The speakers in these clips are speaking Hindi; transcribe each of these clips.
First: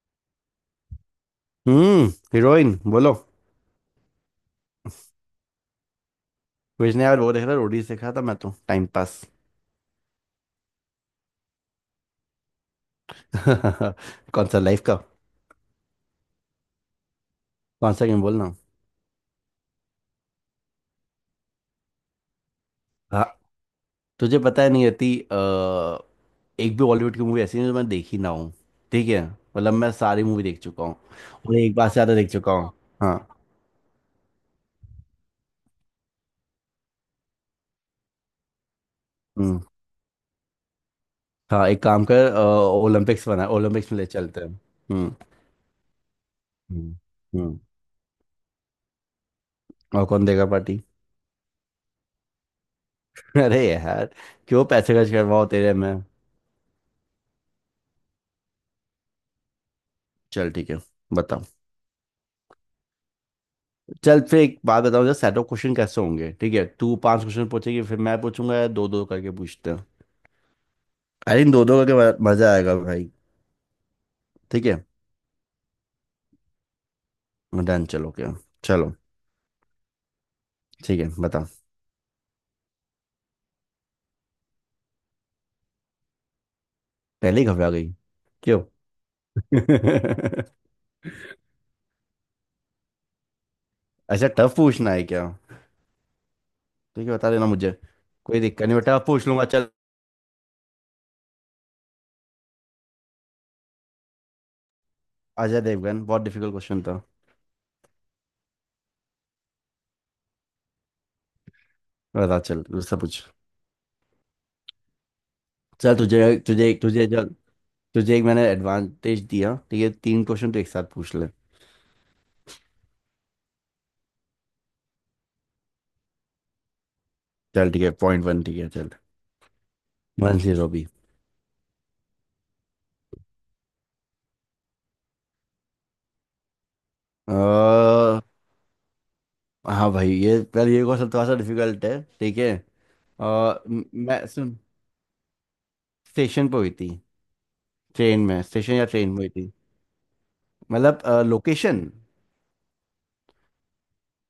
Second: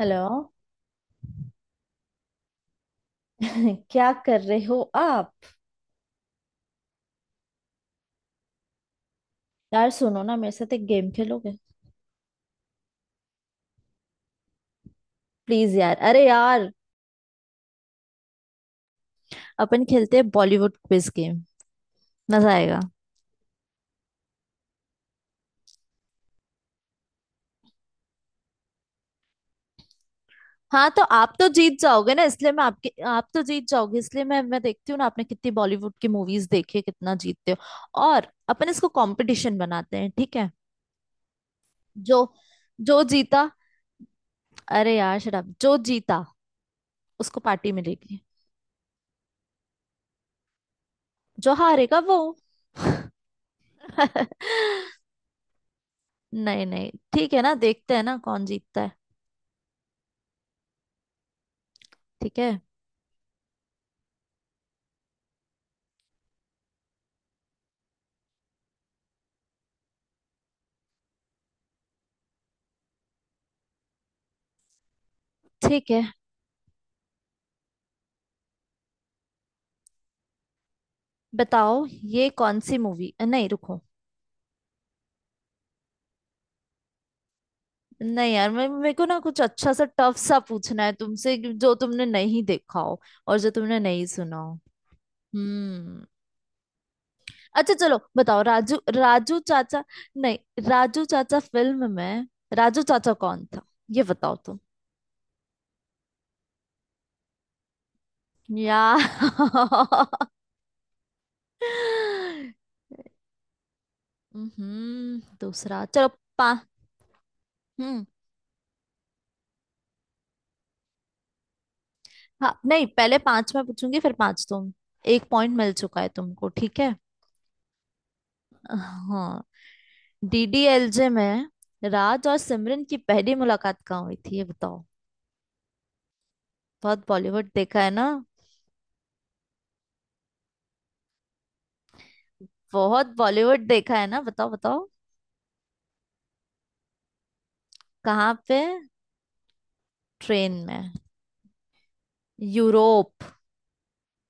हेलो। हम्म। हीरोइन बोलो। क्या कर रहे हो आप? कुछ नहीं यार, वो देख रहा रोडीज देख रहा था, मैं तो टाइम पास। यार सुनो ना, मेरे साथ एक गेम खेलोगे? कौन सा लाइफ का। प्लीज यार, अरे यार। कौन सा गेम बोलना। अपन खेलते हैं बॉलीवुड क्विज गेम। मजा आएगा। हाँ। तुझे पता है नहीं आती। एक भी बॉलीवुड की मूवी ऐसी नहीं जो मैं देखी ना हूँ। ठीक है, मतलब मैं सारी मूवी देख चुका हाँ, हूँ। तो आप तो और एक जीत बार से जाओगे ज्यादा ना, देख इसलिए चुका मैं हूँ। आपके- हाँ। आप तो जीत जाओगे, इसलिए मैं देखती हूँ ना आपने कितनी बॉलीवुड की मूवीज देखी है, कितना जीतते हो, और अपन इसको कंपटीशन हम्म। बनाते हैं, ठीक है। हाँ, एक काम कर। जो जो ओलंपिक्स बना, जीता- ओलंपिक्स में ले चलते हैं। अरे हम्म। यार, शट अप! जो जीता हम्म। उसको हम्म। पार्टी मिलेगी। और कौन देगा पार्टी? जो हारेगा वो- अरे यार। क्यों पैसे खर्च करवाओ तेरे में? नहीं नहीं, ठीक है ना, देखते हैं ना कौन जीतता है। चल ठीक है। बता। ठीक है। चल फिर एक बात बताओ, जरा सेट ऑफ क्वेश्चन कैसे होंगे, ठीक है। तू पांच क्वेश्चन पूछेगी फिर मैं पूछूंगा, या दो दो करके पूछते हैं? आई थिंक दो दो करके। मजा आएगा भाई। ठीक है। ठीक है, डन, चलो क्या। चलो। ठीक है, बता। बताओ। ये कौन सी मूवी- नहीं, रुको। पहले ही घबरा गई। नहीं यार, क्यों? मैं- मेरे को ना कुछ अच्छा सा, टफ सा पूछना है तुमसे कि जो तुमने नहीं देखा हो और जो तुमने नहीं अच्छा, सुना हो। टफ पूछना है क्या? हम्म। ठीक है, बता देना मुझे। अच्छा चलो, कोई बताओ। दिक्कत नहीं राजू बेटा, पूछ राजू लूंगा, चल। चाचा- नहीं। राजू चाचा फिल्म में राजू चाचा कौन था, ये बताओ तुम। अजय देवगन। बहुत डिफिकल्ट क्वेश्चन था। यार! बता, चल दूसरा पूछ। दूसरा चल चलो। तुझे पा तुझे तुझे चल। हम्म तुझे एक मैंने एडवांटेज दिया, ठीक है, तीन क्वेश्चन तो एक साथ पूछ ले। हाँ, नहीं, पहले पांच मैं पूछूंगी, फिर पांच तुम। एक पॉइंट मिल चुका है तुमको, ठीक है। चल ठीक है, पॉइंट वन, ठीक है चल। हाँ। One zero. डीडीएलजे में राज और सिमरन की पहली मुलाकात कहाँ हुई थी, ये बताओ। बहुत अ, बॉलीवुड देखा है ना। हाँ भाई ये। यार ये क्वेश्चन थोड़ा सा डिफिकल्ट है, ठीक है। बहुत अ, बॉलीवुड देखा है ना, मैं बताओ सुन। बताओ। स्टेशन पे हुई थी। ट्रेन कहाँ में। पे? स्टेशन या ट्रेन में हुई थी? ट्रेन में। मतलब लोकेशन। यूरोप।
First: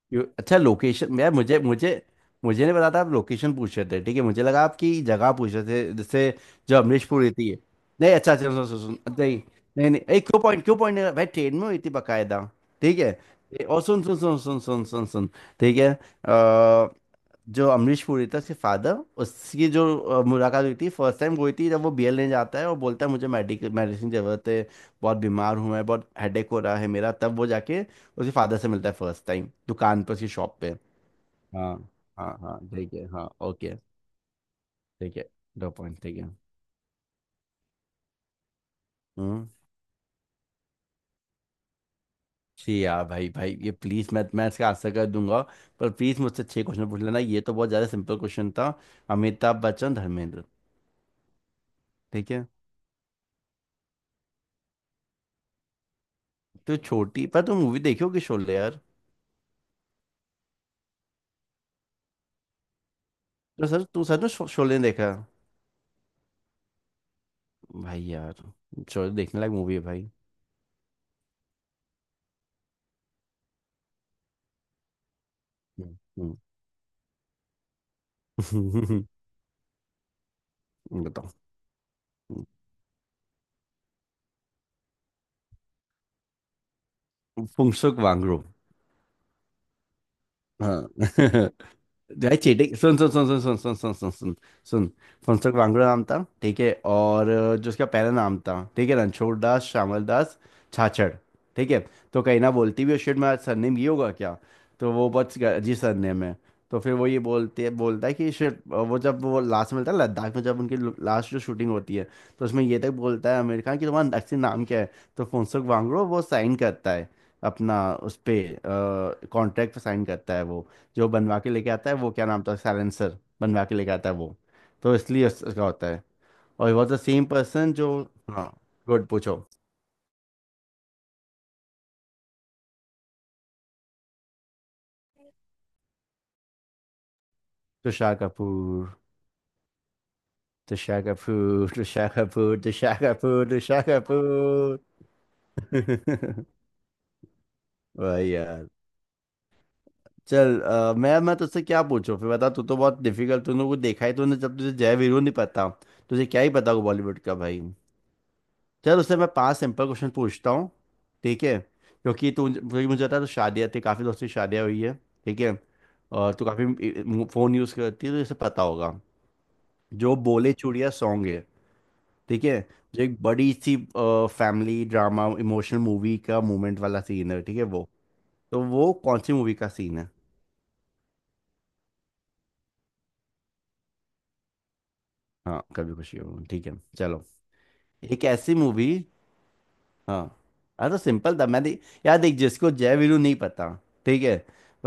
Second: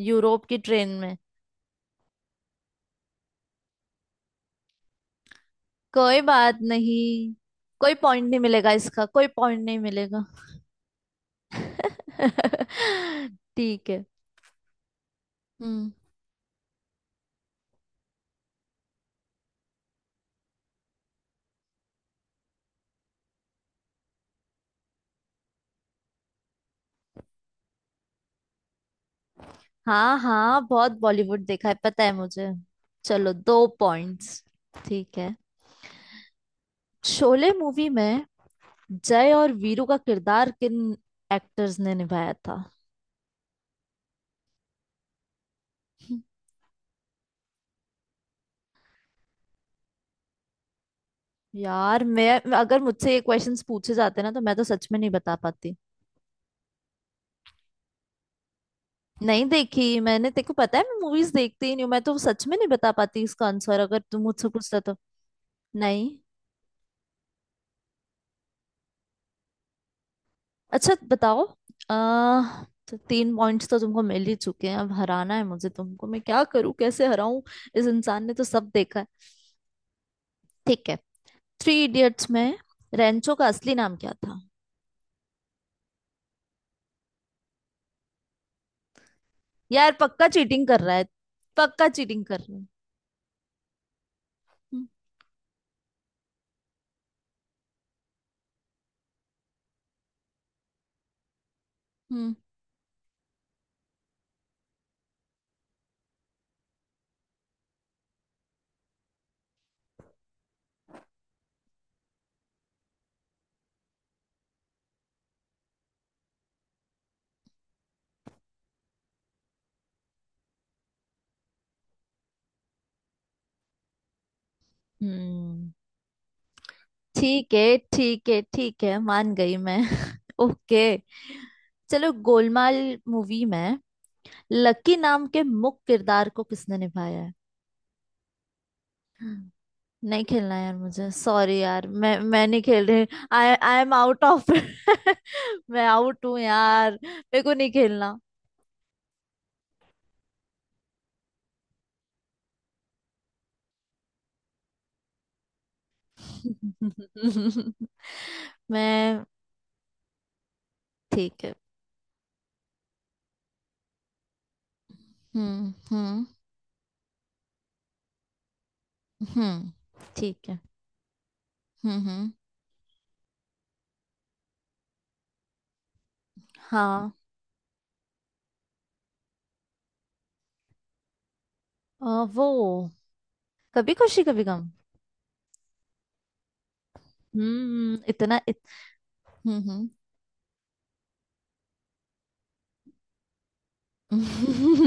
यूरोप की अच्छा ट्रेन में। लोकेशन, यार मुझे मुझे। मुझे नहीं पता था आप लोकेशन पूछ रहे थे, ठीक है, मुझे लगा आपकी जगह पूछ रहे थे कोई जैसे। बात जो नहीं। अमरीशपुर हुई थी। कोई नहीं पॉइंट अच्छा नहीं अच्छा, सुन मिलेगा सुन सुन, इसका, कोई नहीं। पॉइंट नहीं नहीं नहीं मिलेगा। एक, क्यों पॉइंट, क्यों पॉइंट नहीं, भाई ट्रेन में हुई थी बकायदा। ठीक है। ए, और ठीक सुन है। सुन सुन सुन सुन सुन सुन। ठीक है। हम्म। जो अमरीश पुरी था उसके फादर। उसकी जो मुलाकात हुई थी, फर्स्ट टाइम हुई थी जब वो बीएल लेने जाता है और बोलता है मुझे मेडिकल मेडिसिन की जरूरत है। बहुत बीमार हूं मैं, बहुत हेडेक हो रहा है मेरा, तब वो जाके उसके फादर से मिलता है, फर्स्ट टाइम दुकान पर, हाँ उसकी शॉप हाँ, पे। बहुत बॉलीवुड देखा हाँ है, पता है हाँ। मुझे। हाँ ठीक है, हाँ चलो, दो ओके। पॉइंट्स। ठीक ठीक है। है। दो पॉइंट, ठीक है। शोले मूवी में जय हम्म। और वीरू का किरदार किन एक्टर्स ने निभाया था? जी यार, भाई भाई ये प्लीज, मैं इसका आंसर कर दूंगा। पर प्लीज मुझसे छह क्वेश्चन पूछ लेना, ये तो बहुत ज्यादा सिंपल क्वेश्चन था। अमिताभ बच्चन, धर्मेंद्र। यार मैं- ठीक है। अगर मुझसे ये क्वेश्चंस पूछे जाते ना, तो मैं तो सच में नहीं बता पाती। तो छोटी पर तुम मूवी देखी होगी शोले, यार। नहीं देखी मैंने, तेको पता है, मैं मूवीज देखती ही नहीं हूँ। मैं तो सच में नहीं बता पाती इसका तो आंसर सर, अगर तू सर तुम ने मुझसे शोले पूछता तो। देखा? नहीं। भाई यार। शोले देखने लायक मूवी है भाई। अच्छा बताओ। तो तीन पॉइंट्स तो तुमको मिल ही चुके हैं, अब हराना है मुझे तुमको, हम्म। मैं क्या करूं, कैसे हराऊं। इस इंसान ने तो सब देखा हम्म। है। ठीक है। बताओ। थ्री इडियट्स में रेंचो का असली नाम क्या था? फुंसुक वांगडू। यार पक्का चीटिंग कर हाँ। रहा है। पक्का चीटिंग भाई कर रहा है। चीटिंग, सुन सुन सुन सुन सुन सुन सुन सुन सुन हम्म। सुन। फुनसुक वांगड़ू नाम था, ठीक है, और जो उसका पहला नाम था, ठीक है, रणछोड़ दास श्यामल दास छाछड़। ठीक है। तो हम्म, कहीं ना बोलती भी शिट मेरा सरनेम ये होगा क्या? तो वो बहुत अजीब सरनेम है। तो फिर वो ये बोलते है बोलता है कि शिट, वो जब वो लास्ट में मिलता है लद्दाख में, जब उनकी लास्ट जो शूटिंग होती है, तो उसमें ये तक बोलता है अमेरिका कि तुम्हारा असली नाम क्या है। तो फुनसुक वांगड़ू वो साइन करता है अपना, उस पे कॉन्ट्रैक्ट पे साइन करता है वो, जो बनवा के लेके आता है वो, क्या नाम था, साइलेंसर बनवा के लेके आता है वो। तो इसलिए उसका हम्म, होता है। और वॉज द सेम ठीक पर्सन है जो। ठीक है हाँ। ठीक है, गुड, मान पूछो। गई मैं। ओके। चलो, गोलमाल मूवी में लकी नाम के मुख्य किरदार को किसने निभाया तुषार कपूर, है? नहीं खेलना यार तुषार मुझे, सॉरी कपूर, यार, तुषार मैं कपूर, नहीं खेल तुषार रही। Kapoor, I I Tushar am out of- Kapoor. मैं आउट हूँ यार, मेरे को नहीं खेलना। भाई यार। चल मैं तुझसे क्या पूछूं फिर बता, तू तो बहुत डिफिकल्ट, तूने कुछ देखा ही, तूने जब तुझे जय वीरू नहीं पता, तुझे क्या ही पता होगा बॉलीवुड का भाई। चल उससे मैं- मैं पांच सिंपल क्वेश्चन पूछता हूँ, ठीक ठीक है। है, क्योंकि तू क्योंकि मुझे पता है तो शादियाँ थी, काफ़ी दोस्तों की शादियाँ हुई है, ठीक है। हम्म, हम्म, और तू काफ़ी फ़ोन यूज़ करती है तो इसे पता होगा, हम्म, जो ठीक बोले है। चूड़िया सॉन्ग है, हम्म, हम्म, ठीक है, जो एक बड़ी सी फैमिली ड्रामा इमोशनल मूवी का मूवमेंट वाला हाँ। सीन है, ठीक है वो, तो वो कौन सी मूवी का सीन है? अ, वो- कभी खुशी कभी गम। हाँ कभी खुशी हो, ठीक है। चलो। हम्म। एक ऐसी मूवी। हम्म हम्म हाँ। हाँ तो सिंपल था यार देख, जिसको जय वीरू नहीं पता, ठीक है,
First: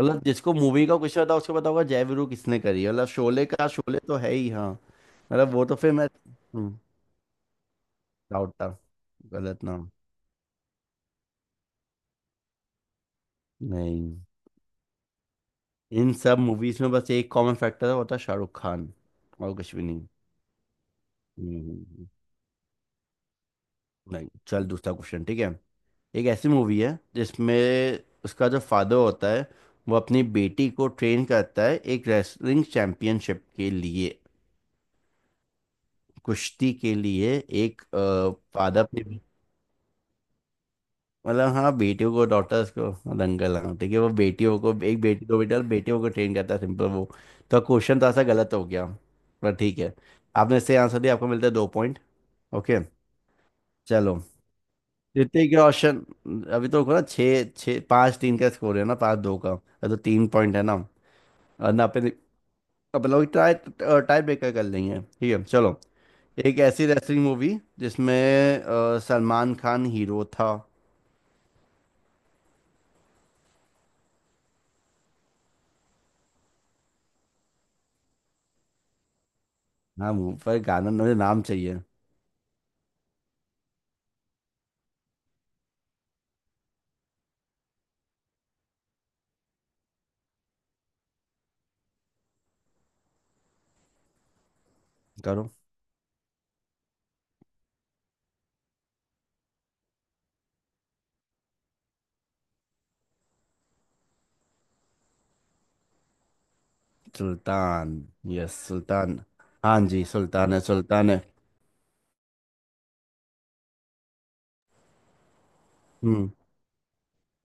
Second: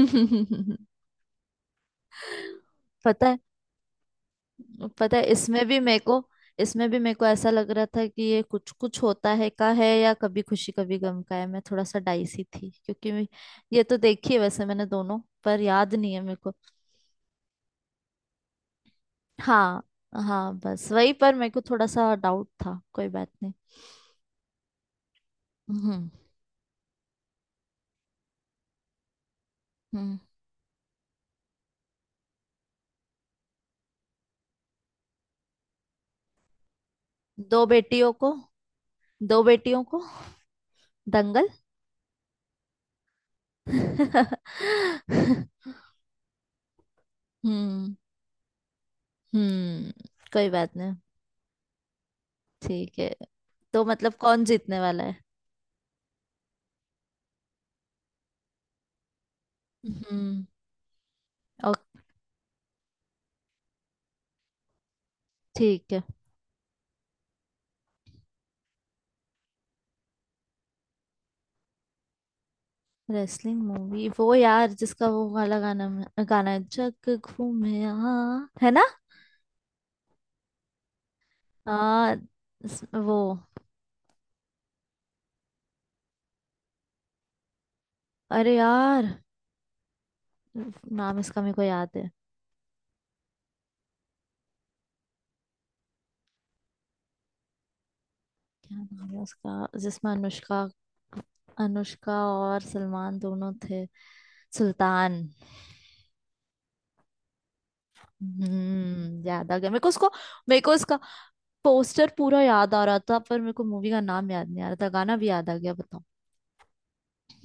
मतलब जिसको मूवी का कुछ पता उसको पता होगा जय वीरू किसने करी है, मतलब पता है, शोले का, शोले तो है ही, हाँ। पता है, मतलब वो तो फिर मैं। इसमें भी मेरे को ऐसा लग रहा था कि ये डाउट था, कुछ कुछ होता है गलत का है नाम। या कभी खुशी कभी गम का है, मैं थोड़ा सा डाइसी थी क्योंकि मैं- ये तो नहीं। देखी है वैसे मैंने, दोनों पर याद इन नहीं है मेरे सब को। मूवीज में बस एक कॉमन फैक्टर है, वो था शाहरुख खान, और कुछ हाँ भी नहीं। हाँ, बस वही पर मेरे को हम्म। थोड़ा सा डाउट था, कोई बात नहीं। नहीं, चल दूसरा क्वेश्चन, ठीक है। हम्म एक ऐसी मूवी है जिसमें उसका जो फादर होता है वो हम्म अपनी बेटी को ट्रेन करता है, एक रेसलिंग चैंपियनशिप के लिए, कुश्ती के लिए। दो एक बेटियों को। फादर पे दो बेटियों को, दंगल। मतलब हाँ बेटियों को, डॉटर्स को, दंगल, हाँ ठीक है, वो बेटियों को, एक बेटी, दो बेटा, बेटियों को ट्रेन करता है, सिंपल वो। तो हम्म क्वेश्चन थोड़ा सा गलत हो गया, पर ठीक हम्म है। कोई आपने बात सही नहीं। आंसर दिया, आपको मिलता है दो पॉइंट। ओके। ठीक है। तो मतलब चलो। कौन जीतने वाला है? जीतने के ऑप्शन। अभी तो रुको ना, छः छः पाँच तीन का स्कोर है ना, पाँच दो का, अरे तो तीन हम्म। पॉइंट है ना। और ना अपन अपन लोग ट्राई टाई ब्रेकर कर लेंगे, ठीक है चलो। ठीक है। एक ऐसी रेसलिंग मूवी जिसमें सलमान खान हीरो था। रेसलिंग मूवी- वो यार जिसका वो वाला गाना गाना है, जग घूमे, हाँ, है ना। हाँ मुंह पर गाना, मुझे नाम चाहिए। आ, वो- अरे यार! नाम इसका मेरे को याद है। करो। क्या नाम है उसका जिसमें अनुष्का- अनुष्का और सलमान दोनों थे। सुल्तान। सुल्तान। यस सुल्तान। हम्म, याद आ गया मेरे हाँ को जी, उसको। सुल्तान मेरे है, को उसका सुल्तान है। पोस्टर पूरा याद आ रहा था, पर मेरे को मूवी का नाम याद नहीं आ रहा था, गाना भी याद आ गया, बताओ। हम्म।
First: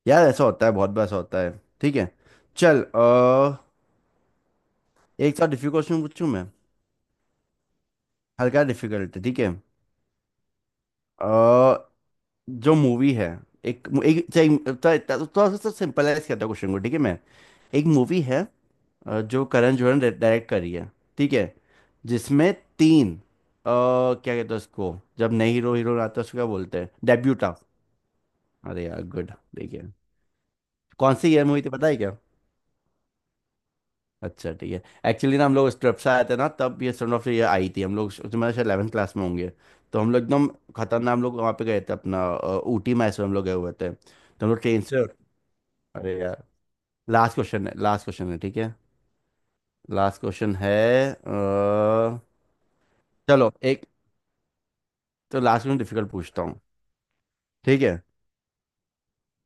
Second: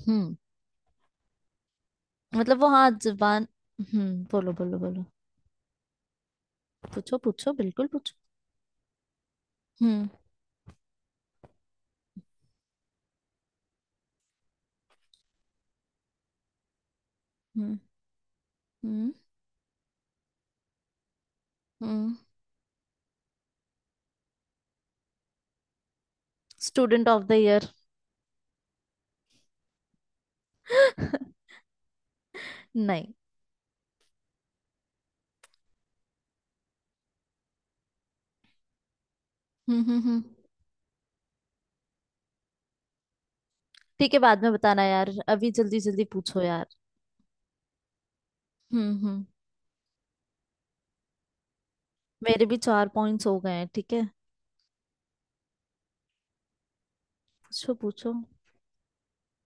यार हम्म। ऐसा होता है, बहुत बार ऐसा होता है। ठीक है। मतलब वो- चल हाँ, जुबान। बोलो बोलो बोलो। एक साथ डिफिकल्ट क्वेश्चन पूछूं मैं। पूछो पूछो, बिल्कुल पूछो। हल्का डिफिकल्ट, ठीक है। हम्म अ, जो मूवी है एक एक थोड़ा सा सिंपलाइज करता हूँ क्वेश्चन को, ठीक है मैं। हम्म एक मूवी है, हम्म जो करण जोहर ने डायरेक्ट करी है, ठीक है, हम्म जिसमें तीन, क्या कहते हैं उसको जब नए हीरो हीरो आता है, उसको क्या बोलते हैं स्टूडेंट ऑफ द डेब्यूटा। ईयर। अरे यार गुड, देखिए। कौन सी ईयर मूवी थी पता है क्या? नहीं। अच्छा ठीक है। एक्चुअली ना हम लोग उस ट्रिप से आए थे ना, तब ये सन ऑफ ईयर आई थी, हम लोग तुम्हारे शायद 11th क्लास में होंगे। हम्म, तो हम्म, हम लोग हम्म, एकदम खतरनाक, हम लोग वहाँ पे गए थे अपना, ऊटी मैसूर हम लोग गए हुए थे, ठीक है, बाद तो हम में लोग ट्रेन बताना से। यार, अभी जल्दी जल्दी अरे पूछो यार, यार। लास्ट क्वेश्चन है, लास्ट क्वेश्चन है, ठीक है। हम्म हम्म लास्ट क्वेश्चन है। अ, मेरे भी चार पॉइंट्स हो गए चलो हैं, एक, ठीक है। तो लास्ट में डिफिकल्ट पूछता हूँ, पूछो ठीक है। पूछो।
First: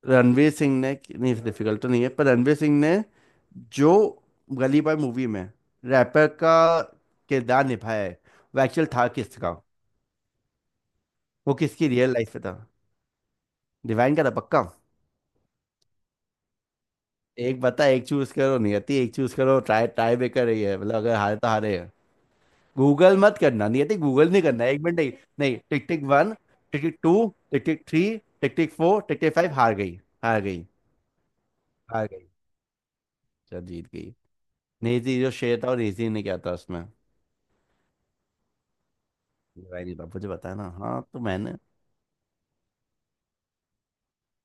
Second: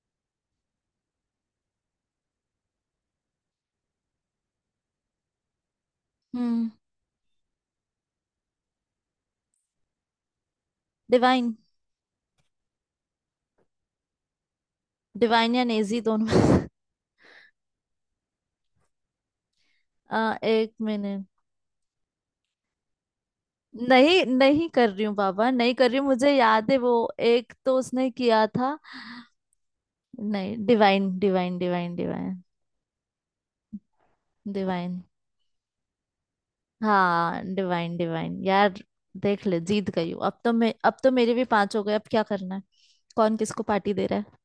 रणवीर सिंह ने, नहीं डिफिकल्ट तो नहीं है, पर रणवीर सिंह ने जो गली बॉय मूवी में रैपर का हम्म किरदार निभाया है, वो एक्चुअल था किसका, डिवाइन। वो किसकी रियल लाइफ में था? डिवाइन का था पक्का। डिवाइन या नेजी दोनों- एक बता, एक चूज करो नियति, एक चूज करो, ट्राई ट्राई भी कर रही एक है, मतलब अगर मिनट। हारे तो हारे है। गूगल मत करना नियति, नहीं गूगल नहीं करना, नहीं, एक कर मिनट रही नहीं। हूँ बाबा, नहीं नहीं टिक कर रही टिक हूँ, मुझे वन, याद है टिक वो। टिक टू, एक टिक तो टिक थ्री, उसने किया टिक टिक था। फोर, टिक टिक फाइव, हार गई, हार नहीं, गई, डिवाइन डिवाइन डिवाइन हार गई। डिवाइन चल, जीत गई। डिवाइन। नेजी जो शेर था, और नेजी ने क्या था उसमें? हाँ, डिवाइन डिवाइन यार, देख ले भाई जीत नहीं था, गई हूँ मुझे अब तो बताया ना, मैं, अब हाँ तो तो मेरे भी मैंने। पांच हो गए, अब क्या करना है? कौन किसको पार्टी दे रहा है?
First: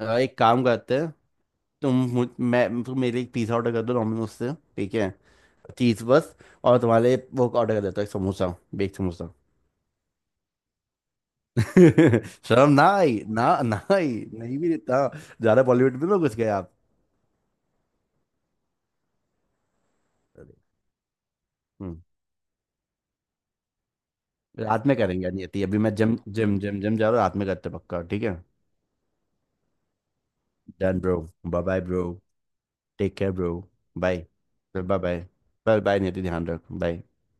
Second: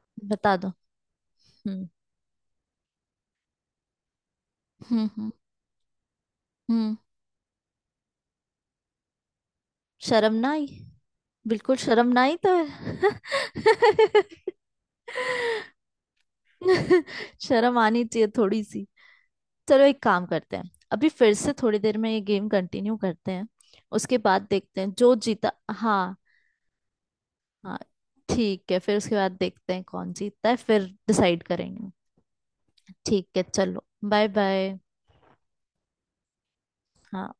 एक बता काम दो। करते हैं, हम्म तुम मुझ मैं, तुम मेरे लिए एक पिज़्ज़ा ऑर्डर कर दो डोमिनोज से, ठीक हम्म है, हम्म चीज़ बस। और हम्म तुम्हारे लिए वो ऑर्डर कर देता हूँ एक समोसा, बेक समोसा। शर्म ना आई, बिल्कुल शर्म ना आई तो शर्म ना है। आई, ना ना आई, नहीं भी देता, ज़्यादा बॉलीवुड में ना घुस गए आप। शर्म आनी चाहिए थोड़ी सी। चलो, एक काम करते हैं, अभी फिर से थोड़ी हम्म। देर में ये गेम कंटिन्यू करते हैं, उसके बाद देखते रात हैं में जो करेंगे, यानी जीता, ये अभी मैं हाँ। जिम जिम जिम जिम जा रहा हूँ, रात में करते हाँ, हैं पक्का, ठीक है। ठीक है, फिर उसके बाद देखते हैं कौन जीतता है, फिर done bro. Decide bye bye करेंगे। ब्रो। टेक ठीक केयर है, ब्रो। चलो। Bye. Bye bye. Bye bye. Bye bye Niyati, ध्यान रख, बाय। हाँ।